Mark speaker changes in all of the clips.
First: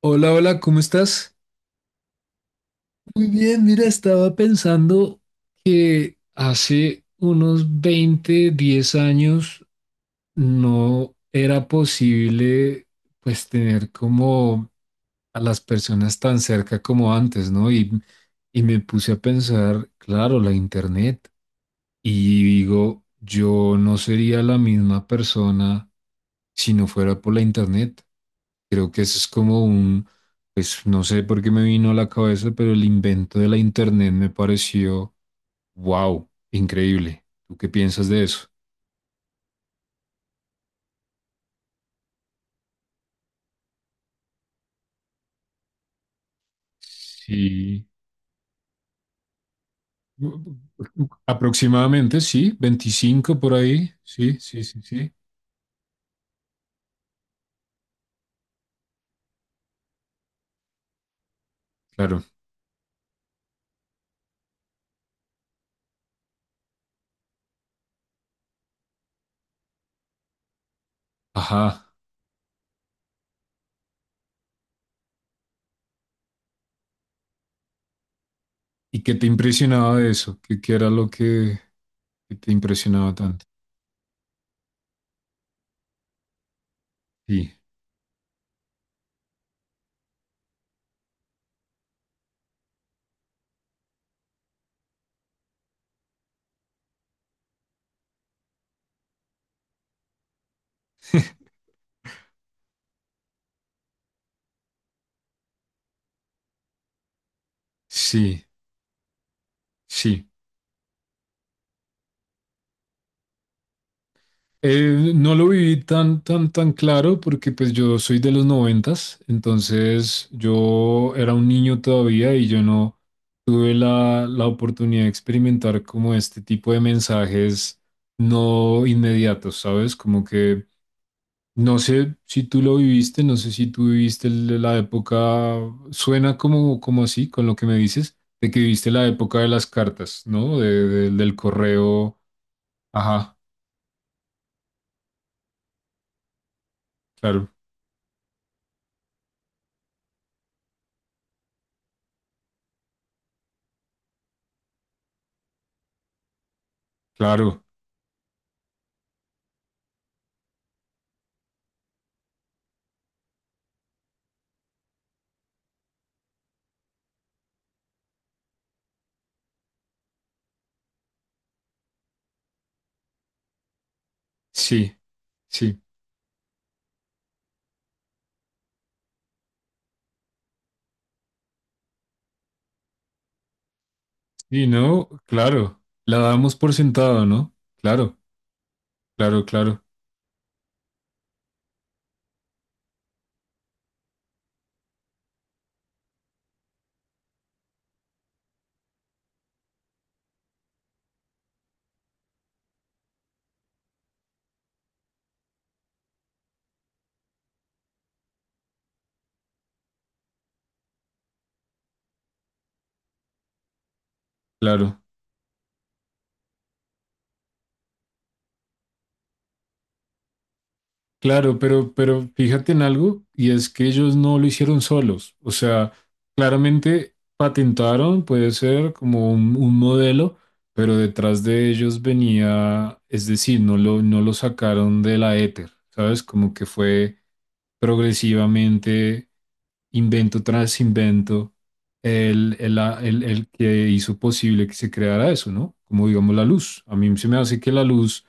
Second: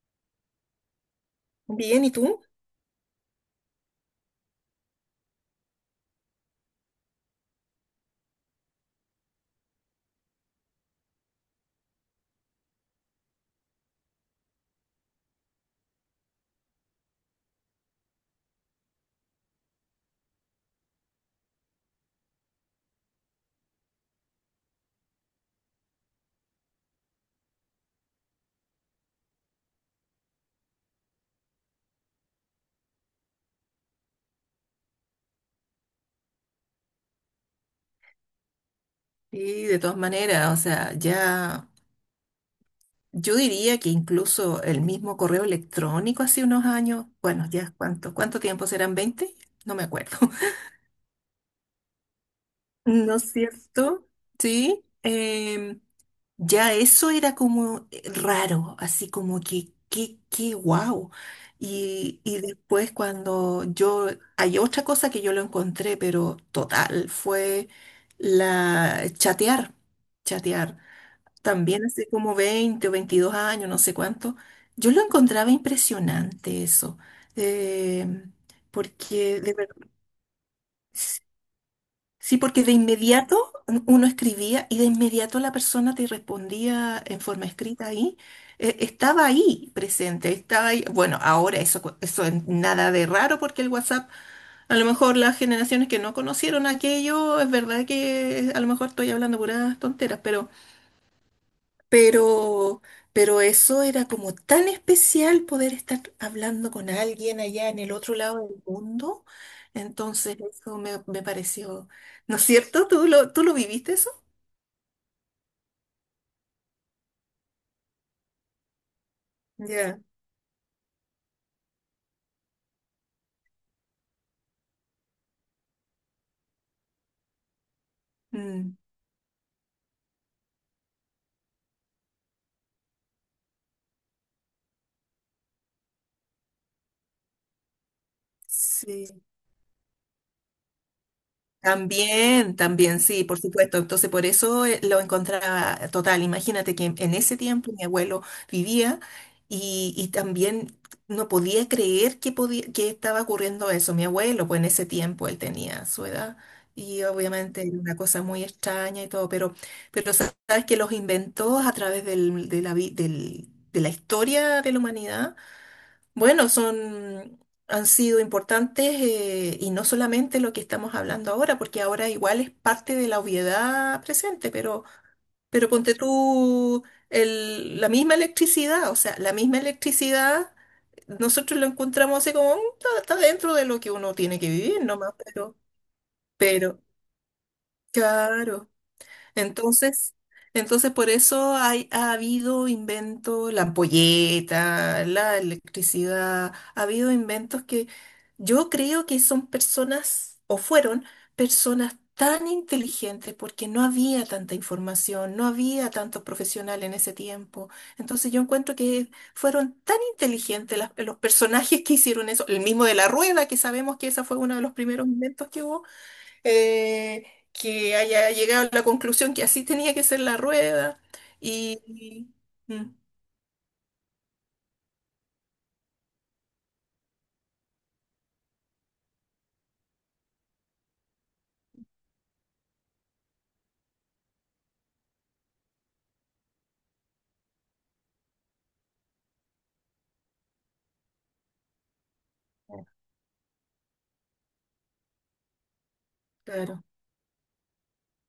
Speaker 1: Hola, hola, ¿cómo estás?
Speaker 2: Bien, ¿y tú?
Speaker 1: Muy bien, mira, estaba pensando que hace unos 20 10 años no era posible pues tener como a las personas tan cerca como antes, ¿no? Y me puse a pensar, claro, la internet. Y digo, yo no sería la misma persona si no fuera por la internet. Creo que eso es como un, pues no sé por qué me vino a la cabeza, pero el invento de la internet me pareció, wow, increíble. ¿Tú qué piensas de eso?
Speaker 2: Sí, de todas maneras, o sea, ya yo diría que incluso el mismo correo electrónico hace unos años, bueno, ya
Speaker 1: Sí.
Speaker 2: cuánto, ¿cuánto tiempo serán? Veinte. No me acuerdo.
Speaker 1: Aproximadamente, sí,
Speaker 2: ¿No es
Speaker 1: 25 por ahí.
Speaker 2: cierto?
Speaker 1: Sí, sí, sí,
Speaker 2: Sí.
Speaker 1: sí.
Speaker 2: Ya eso era como raro, así como que, qué, qué guau. Y,
Speaker 1: Claro.
Speaker 2: y después cuando yo, hay otra cosa que yo lo encontré, pero total, fue la chatear, chatear. También
Speaker 1: Ajá.
Speaker 2: hace como 20 o 22 años, no sé cuánto, yo lo encontraba impresionante eso. Eh,
Speaker 1: ¿Y qué te
Speaker 2: Porque de verdad,
Speaker 1: impresionaba de eso? ¿Qué, qué era lo que
Speaker 2: sí,
Speaker 1: te
Speaker 2: porque de
Speaker 1: impresionaba
Speaker 2: inmediato
Speaker 1: tanto?
Speaker 2: uno escribía y de inmediato la persona te respondía en forma
Speaker 1: Sí,
Speaker 2: escrita ahí. Estaba ahí presente, estaba ahí. Bueno, ahora eso, eso es nada de raro porque el WhatsApp, a lo mejor las generaciones que no conocieron aquello, es verdad que a lo mejor estoy hablando puras tonteras, Pero, pero eso era como tan especial poder estar hablando con alguien allá en el otro
Speaker 1: sí,
Speaker 2: lado del mundo.
Speaker 1: sí.
Speaker 2: Entonces eso me pareció, ¿no es cierto? ¿Tú tú lo viviste eso?
Speaker 1: No lo viví tan, tan, tan claro porque pues yo soy de los noventas,
Speaker 2: Ya.
Speaker 1: entonces yo era un niño todavía y yo no tuve la, la oportunidad de experimentar como este tipo de mensajes
Speaker 2: Mm,
Speaker 1: no inmediatos, ¿sabes? Como que no sé si tú lo viviste, no sé si tú viviste el- la época, suena como, como así con lo que me dices, de que viviste
Speaker 2: sí.
Speaker 1: la época de las cartas, ¿no? De- del correo,
Speaker 2: También, también, sí,
Speaker 1: ajá,
Speaker 2: por supuesto. Entonces, por eso lo encontraba total. Imagínate que en ese
Speaker 1: claro,
Speaker 2: tiempo mi abuelo vivía y también no podía creer que, podía, que estaba ocurriendo eso. Mi abuelo, pues en ese tiempo él tenía su edad y
Speaker 1: claro.
Speaker 2: obviamente era una cosa muy extraña y todo, pero sabes que los inventó a través de de la historia de la humanidad bueno, son, han sido importantes y no solamente lo que estamos hablando ahora, porque ahora igual es parte de la obviedad presente,
Speaker 1: Sí,
Speaker 2: pero
Speaker 1: sí,
Speaker 2: ponte tú la misma electricidad, o sea, la misma electricidad, nosotros lo encontramos así como, "Mm, está, está dentro de lo que uno tiene que
Speaker 1: y
Speaker 2: vivir
Speaker 1: no,
Speaker 2: nomás,
Speaker 1: claro, la damos por
Speaker 2: pero,
Speaker 1: sentado, ¿no? Claro,
Speaker 2: claro.
Speaker 1: claro, claro,
Speaker 2: Entonces, entonces por eso hay, ha habido inventos, la ampolleta, la electricidad, ha habido inventos que yo creo que son personas, o fueron personas tan inteligentes porque no había tanta información, no había tantos profesionales en ese tiempo. Entonces yo encuentro que fueron tan inteligentes los personajes que hicieron eso, el mismo de la rueda, que sabemos que esa fue uno de los
Speaker 1: claro.
Speaker 2: primeros inventos que hubo eh, que haya llegado a la conclusión que así tenía que ser la rueda.
Speaker 1: Claro,
Speaker 2: Y,
Speaker 1: pero fíjate
Speaker 2: y-
Speaker 1: en
Speaker 2: mm,
Speaker 1: algo, y es que ellos no lo hicieron solos. O sea, claramente patentaron, puede ser como un modelo, pero detrás de ellos venía, es decir, no lo, no lo sacaron de la éter, ¿sabes? Como que fue progresivamente invento tras invento el que hizo posible que se creara eso, ¿no? Como digamos la luz.
Speaker 2: claro.
Speaker 1: A mí se me hace que la luz,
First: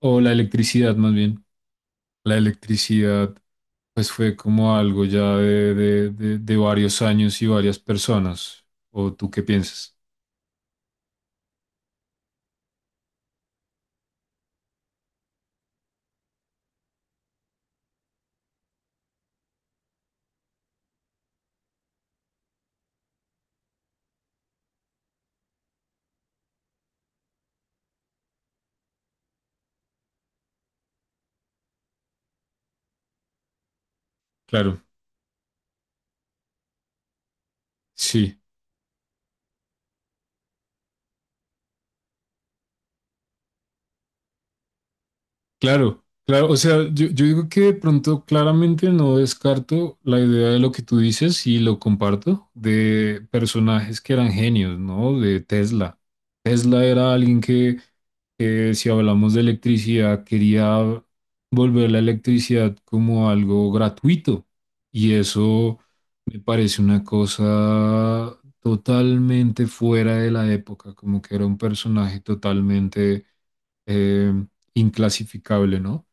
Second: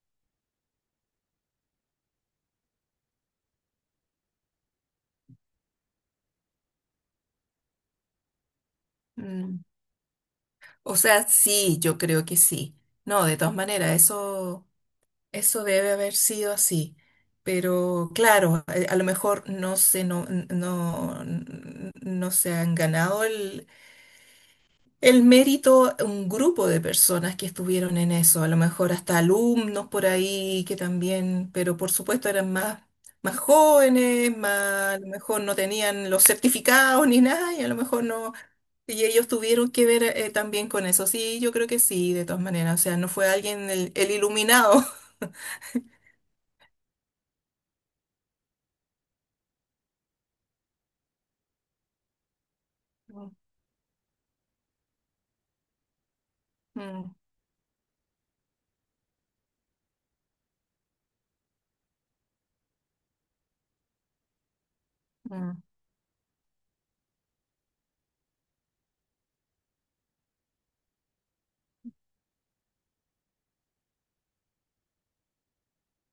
Speaker 1: o la electricidad más bien la electricidad, pues fue como algo ya de varios años y varias personas. ¿O tú qué
Speaker 2: Mm.
Speaker 1: piensas?
Speaker 2: O sea, sí, yo creo que sí. No, de todas maneras, eso debe haber sido así. Pero claro, a lo mejor no se, no, no, no se han ganado el mérito, a un grupo de personas que estuvieron en eso, a lo mejor hasta alumnos por ahí que también, pero por supuesto eran más, más jóvenes,
Speaker 1: Claro,
Speaker 2: más, a lo mejor no tenían los certificados ni nada, y a lo mejor no,
Speaker 1: sí,
Speaker 2: y ellos tuvieron que ver también con eso. Sí, yo creo que sí, de todas maneras, o sea, no fue alguien el iluminado.
Speaker 1: claro, claro. O sea, yo digo que de pronto claramente no descarto la idea de lo que tú dices y lo comparto, de
Speaker 2: Mm,
Speaker 1: personajes que eran genios, ¿no? De Tesla. Tesla
Speaker 2: mm,
Speaker 1: era alguien que si hablamos de electricidad, quería volver la electricidad como algo gratuito. Y
Speaker 2: mm.
Speaker 1: eso me parece una cosa totalmente fuera de la época, como que era un personaje totalmente eh, inclasificable, ¿no?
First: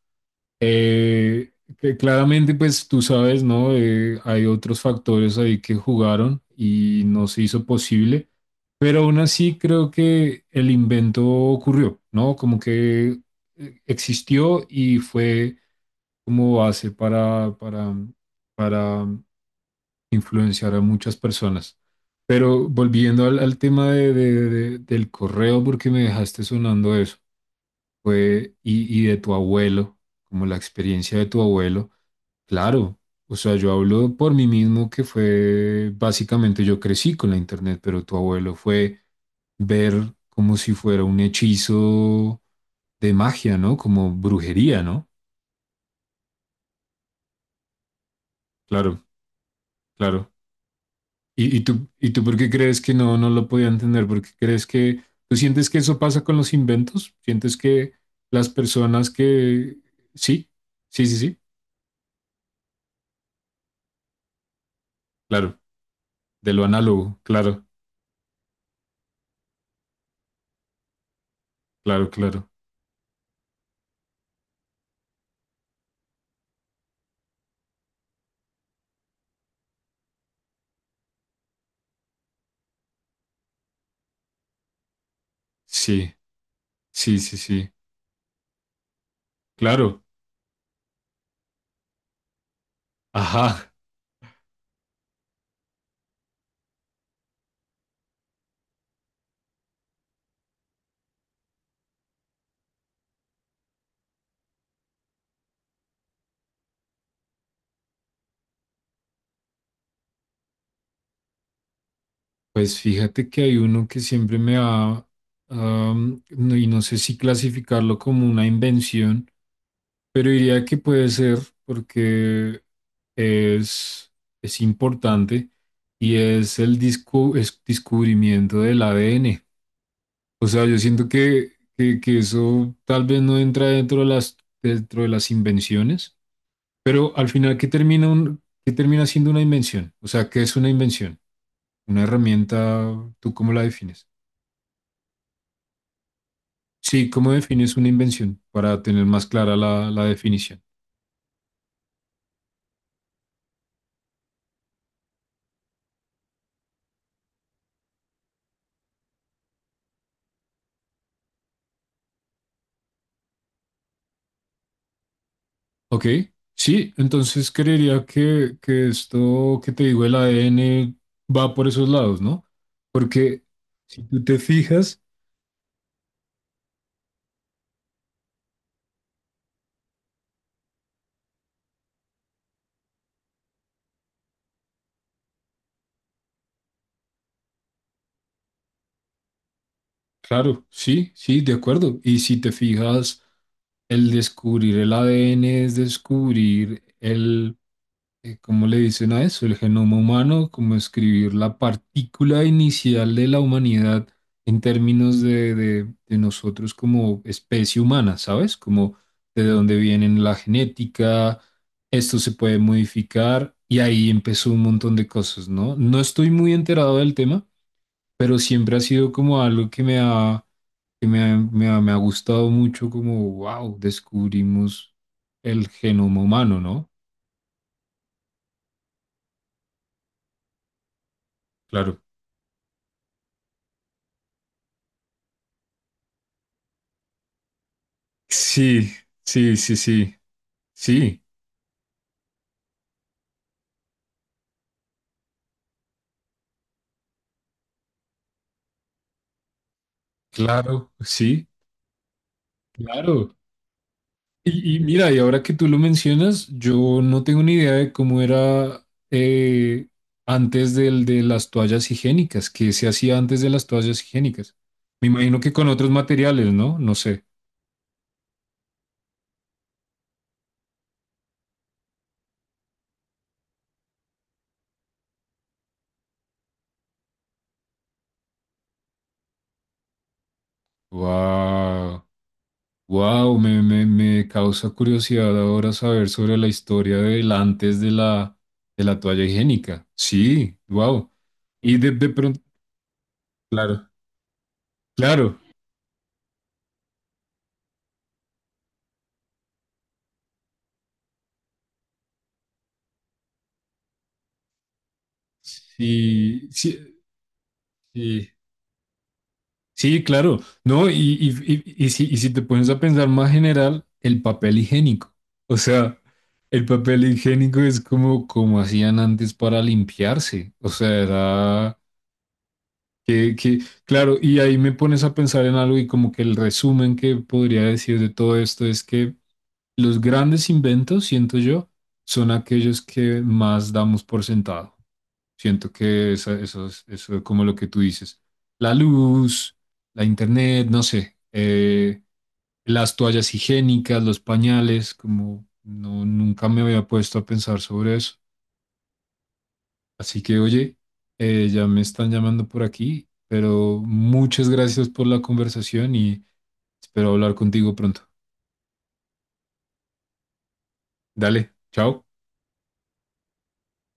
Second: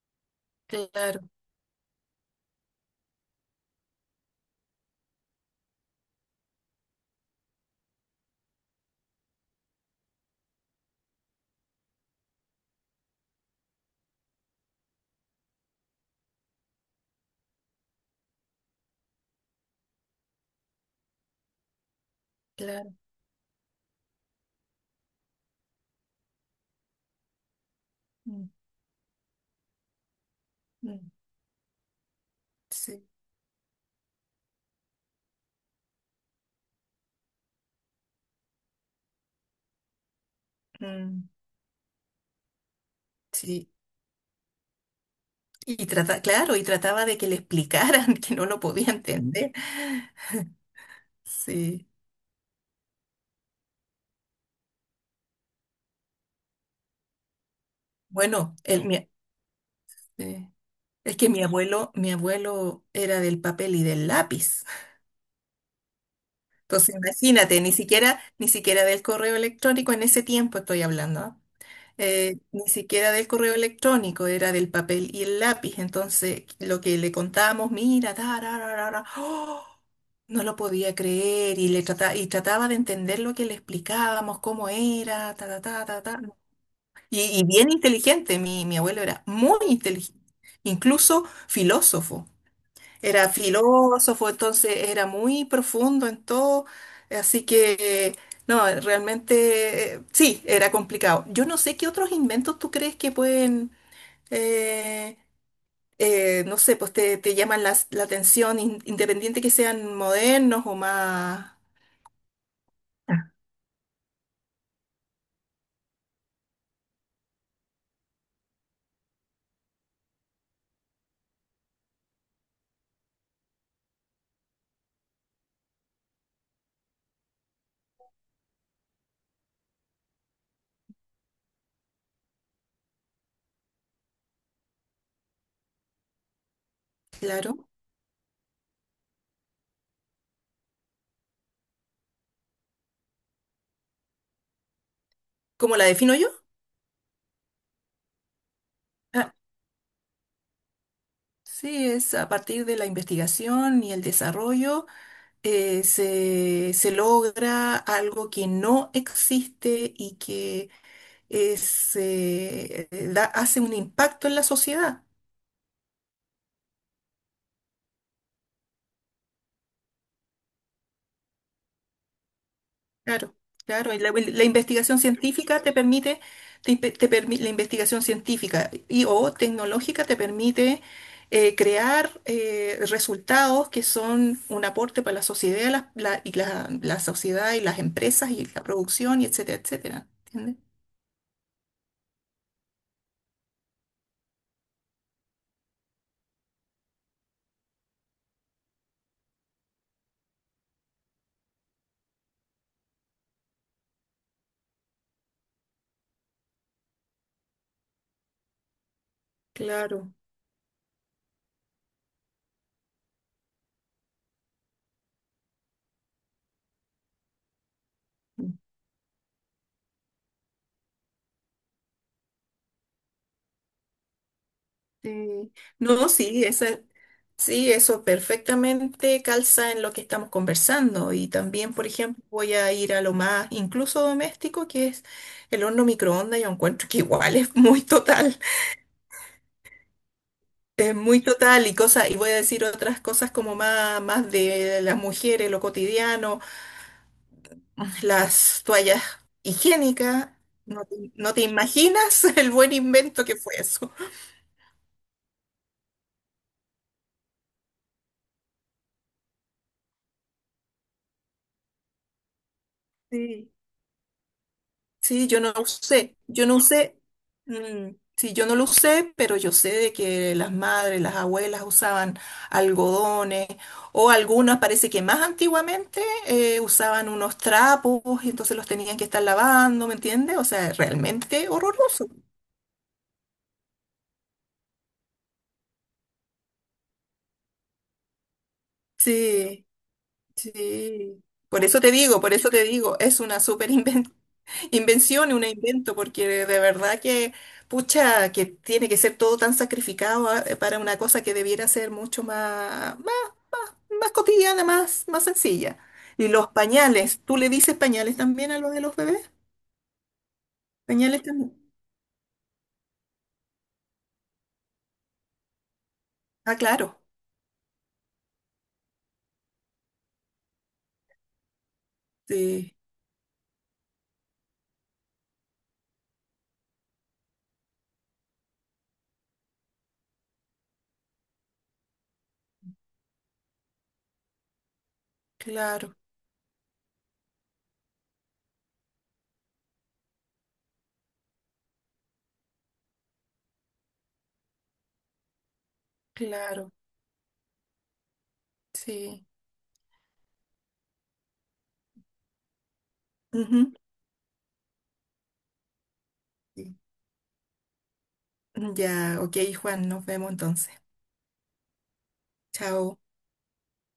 Speaker 2: Claro,
Speaker 1: Eh, que claramente, pues tú sabes, ¿no? Hay otros factores ahí que jugaron y no se hizo posible. Pero aún así creo que el invento ocurrió, ¿no? Como que existió y fue como base para influenciar a muchas personas. Pero
Speaker 2: claro.
Speaker 1: volviendo al, al tema de- del correo, porque me dejaste sonando eso,
Speaker 2: Mm,
Speaker 1: fue, y de tu abuelo, como la
Speaker 2: mm.
Speaker 1: experiencia de tu abuelo, claro.
Speaker 2: Sí.
Speaker 1: O sea, yo hablo por mí mismo que fue, básicamente yo crecí con la internet, pero tu abuelo fue ver como si fuera un
Speaker 2: Mm,
Speaker 1: hechizo de magia,
Speaker 2: sí.
Speaker 1: ¿no? Como brujería, ¿no?
Speaker 2: Y trata, claro, y trataba de que le explicaran que no lo podía
Speaker 1: Claro,
Speaker 2: entender.
Speaker 1: claro. ¿Y, y tú,
Speaker 2: Sí.
Speaker 1: y tú por qué crees que no, no lo podía entender? ¿Por qué crees que tú sientes que eso pasa con los inventos? ¿Sientes que las
Speaker 2: Bueno,
Speaker 1: personas que... Sí,
Speaker 2: eh,
Speaker 1: sí, sí,
Speaker 2: es que
Speaker 1: sí,
Speaker 2: mi abuelo era del papel y del lápiz.
Speaker 1: claro, de lo
Speaker 2: Entonces,
Speaker 1: análogo,
Speaker 2: imagínate,
Speaker 1: claro,
Speaker 2: ni siquiera, ni siquiera del correo electrónico en ese tiempo estoy hablando, ¿ah?
Speaker 1: claro, claro.
Speaker 2: Ni siquiera del correo electrónico, era del papel y el lápiz. Entonces, lo que le contábamos, mira, ta, ra, ra, ra, ra, ¡oh! No lo podía creer y le trataba, y trataba de entender lo que le explicábamos, cómo era, ta, ta, ta, ta,
Speaker 1: Sí,
Speaker 2: ta.
Speaker 1: sí, sí,
Speaker 2: Y bien
Speaker 1: sí,
Speaker 2: inteligente, mi abuelo era muy
Speaker 1: claro.
Speaker 2: inteligente, incluso filósofo. Era
Speaker 1: Ajá.
Speaker 2: filósofo, entonces era muy profundo en todo, así que, no, realmente, sí, era complicado. Yo no sé qué otros inventos tú crees que pueden, eh, no sé, pues te llaman la atención, independiente que sean modernos o más...
Speaker 1: Pues fíjate que hay uno que siempre me ha... no- y no sé si clasificarlo como una invención, pero diría que puede ser porque es, es importante y es el disco, es descubrimiento del ADN. O sea, yo siento que eso tal vez no entra dentro de las invenciones, pero al final, ¿qué
Speaker 2: Claro.
Speaker 1: termina, un, qué termina siendo una invención? O sea, ¿qué es una invención? Una herramienta, ¿tú cómo la defines?
Speaker 2: ¿Cómo la defino yo?
Speaker 1: Sí, ¿cómo defines una invención para tener más
Speaker 2: Ah,
Speaker 1: clara la, la definición?
Speaker 2: sí, es a partir de la investigación y el desarrollo se logra algo que no existe y que es, hace un impacto en la sociedad.
Speaker 1: Ok, sí, entonces creería que esto que te digo, el ADN va por esos lados, ¿no?
Speaker 2: Claro,
Speaker 1: Porque
Speaker 2: claro. Y
Speaker 1: si tú te
Speaker 2: la investigación
Speaker 1: fijas,
Speaker 2: científica te permite, te, impe- te permi- la investigación científica y o tecnológica te permite crear resultados que son un aporte para la sociedad, y la sociedad y las empresas y la producción, y etcétera, etcétera. ¿Entiendes?
Speaker 1: claro, sí, sí, de acuerdo. Y si te fijas, el descubrir el ADN es descubrir el, ¿cómo le dicen a eso? El genoma humano, como escribir la partícula inicial de la humanidad en términos de nosotros como especie humana, ¿sabes? Como de dónde
Speaker 2: Claro.
Speaker 1: vienen la genética, esto se puede modificar y ahí empezó un montón de cosas, ¿no? No estoy muy enterado del tema, pero siempre ha sido como algo que me ha, que me ha gustado mucho, como, wow, descubrimos
Speaker 2: Sí.
Speaker 1: el
Speaker 2: No,
Speaker 1: genoma
Speaker 2: sí,
Speaker 1: humano,
Speaker 2: esa,
Speaker 1: ¿no?
Speaker 2: sí, eso perfectamente calza en lo que estamos conversando. Y también, por
Speaker 1: Claro.
Speaker 2: ejemplo, voy a ir a lo más incluso doméstico, que es el horno microondas. Yo encuentro que igual
Speaker 1: Sí, sí, sí, sí,
Speaker 2: es muy
Speaker 1: sí,
Speaker 2: total y cosas, y voy a decir otras cosas como más, más de las mujeres, lo cotidiano, las toallas higiénicas. No
Speaker 1: claro,
Speaker 2: no te
Speaker 1: sí,
Speaker 2: imaginas el buen invento
Speaker 1: claro.
Speaker 2: que fue eso.
Speaker 1: Y mira, y ahora que tú lo mencionas, yo no tengo ni idea de cómo era antes del de las toallas higiénicas, qué se hacía antes de
Speaker 2: Sí.
Speaker 1: las toallas higiénicas. Me
Speaker 2: Sí,
Speaker 1: imagino que con otros
Speaker 2: yo
Speaker 1: materiales,
Speaker 2: no
Speaker 1: ¿no? No
Speaker 2: usé,
Speaker 1: sé.
Speaker 2: mm, sí, yo no lo usé, pero yo sé de que las madres, las abuelas usaban algodones o algunas, parece que más antiguamente usaban unos trapos y entonces los tenían que estar lavando, ¿me entiendes? O sea, realmente
Speaker 1: Wow,
Speaker 2: horroroso.
Speaker 1: wow, me causa curiosidad ahora saber sobre la historia del antes de la toalla
Speaker 2: Sí,
Speaker 1: higiénica. Sí, wow.
Speaker 2: sí. Por
Speaker 1: Y
Speaker 2: eso te
Speaker 1: de
Speaker 2: digo, por
Speaker 1: pronto,
Speaker 2: eso te digo, es una súper
Speaker 1: claro.
Speaker 2: invención. Invención, y
Speaker 1: Claro,
Speaker 2: un invento, porque de verdad que, pucha, que tiene que ser todo tan sacrificado ah, para una cosa que debiera ser mucho más, más, más cotidiana, más, más sencilla. Y los
Speaker 1: sí, sí,
Speaker 2: pañales, ¿tú le dices pañales
Speaker 1: sí,
Speaker 2: también a los de los bebés?
Speaker 1: sí, claro, ¿no? Y,
Speaker 2: Pañales también.
Speaker 1: y- y- y si, y si te pones a pensar más general, el papel higiénico, o sea,
Speaker 2: Ah,
Speaker 1: el
Speaker 2: claro.
Speaker 1: papel higiénico es como, como hacían antes para limpiarse, o sea, era
Speaker 2: Sí,
Speaker 1: que, claro, y ahí me pones a pensar en algo y como que el resumen que podría decir de todo esto es que los grandes inventos, siento yo, son aquellos que más damos por sentado. Siento
Speaker 2: claro,
Speaker 1: que esa- eso es como lo que tú dices. La luz, la internet, no sé, las toallas higiénicas, los pañales, como no, nunca me
Speaker 2: claro,
Speaker 1: había puesto a pensar sobre eso.
Speaker 2: sí.
Speaker 1: Así que, oye, ya me están llamando por aquí,
Speaker 2: Ujú.
Speaker 1: pero muchas gracias por la conversación y
Speaker 2: Sí.
Speaker 1: espero hablar contigo pronto.
Speaker 2: Ya, ok, Juan, nos vemos entonces.
Speaker 1: Dale, chao.
Speaker 2: Chao.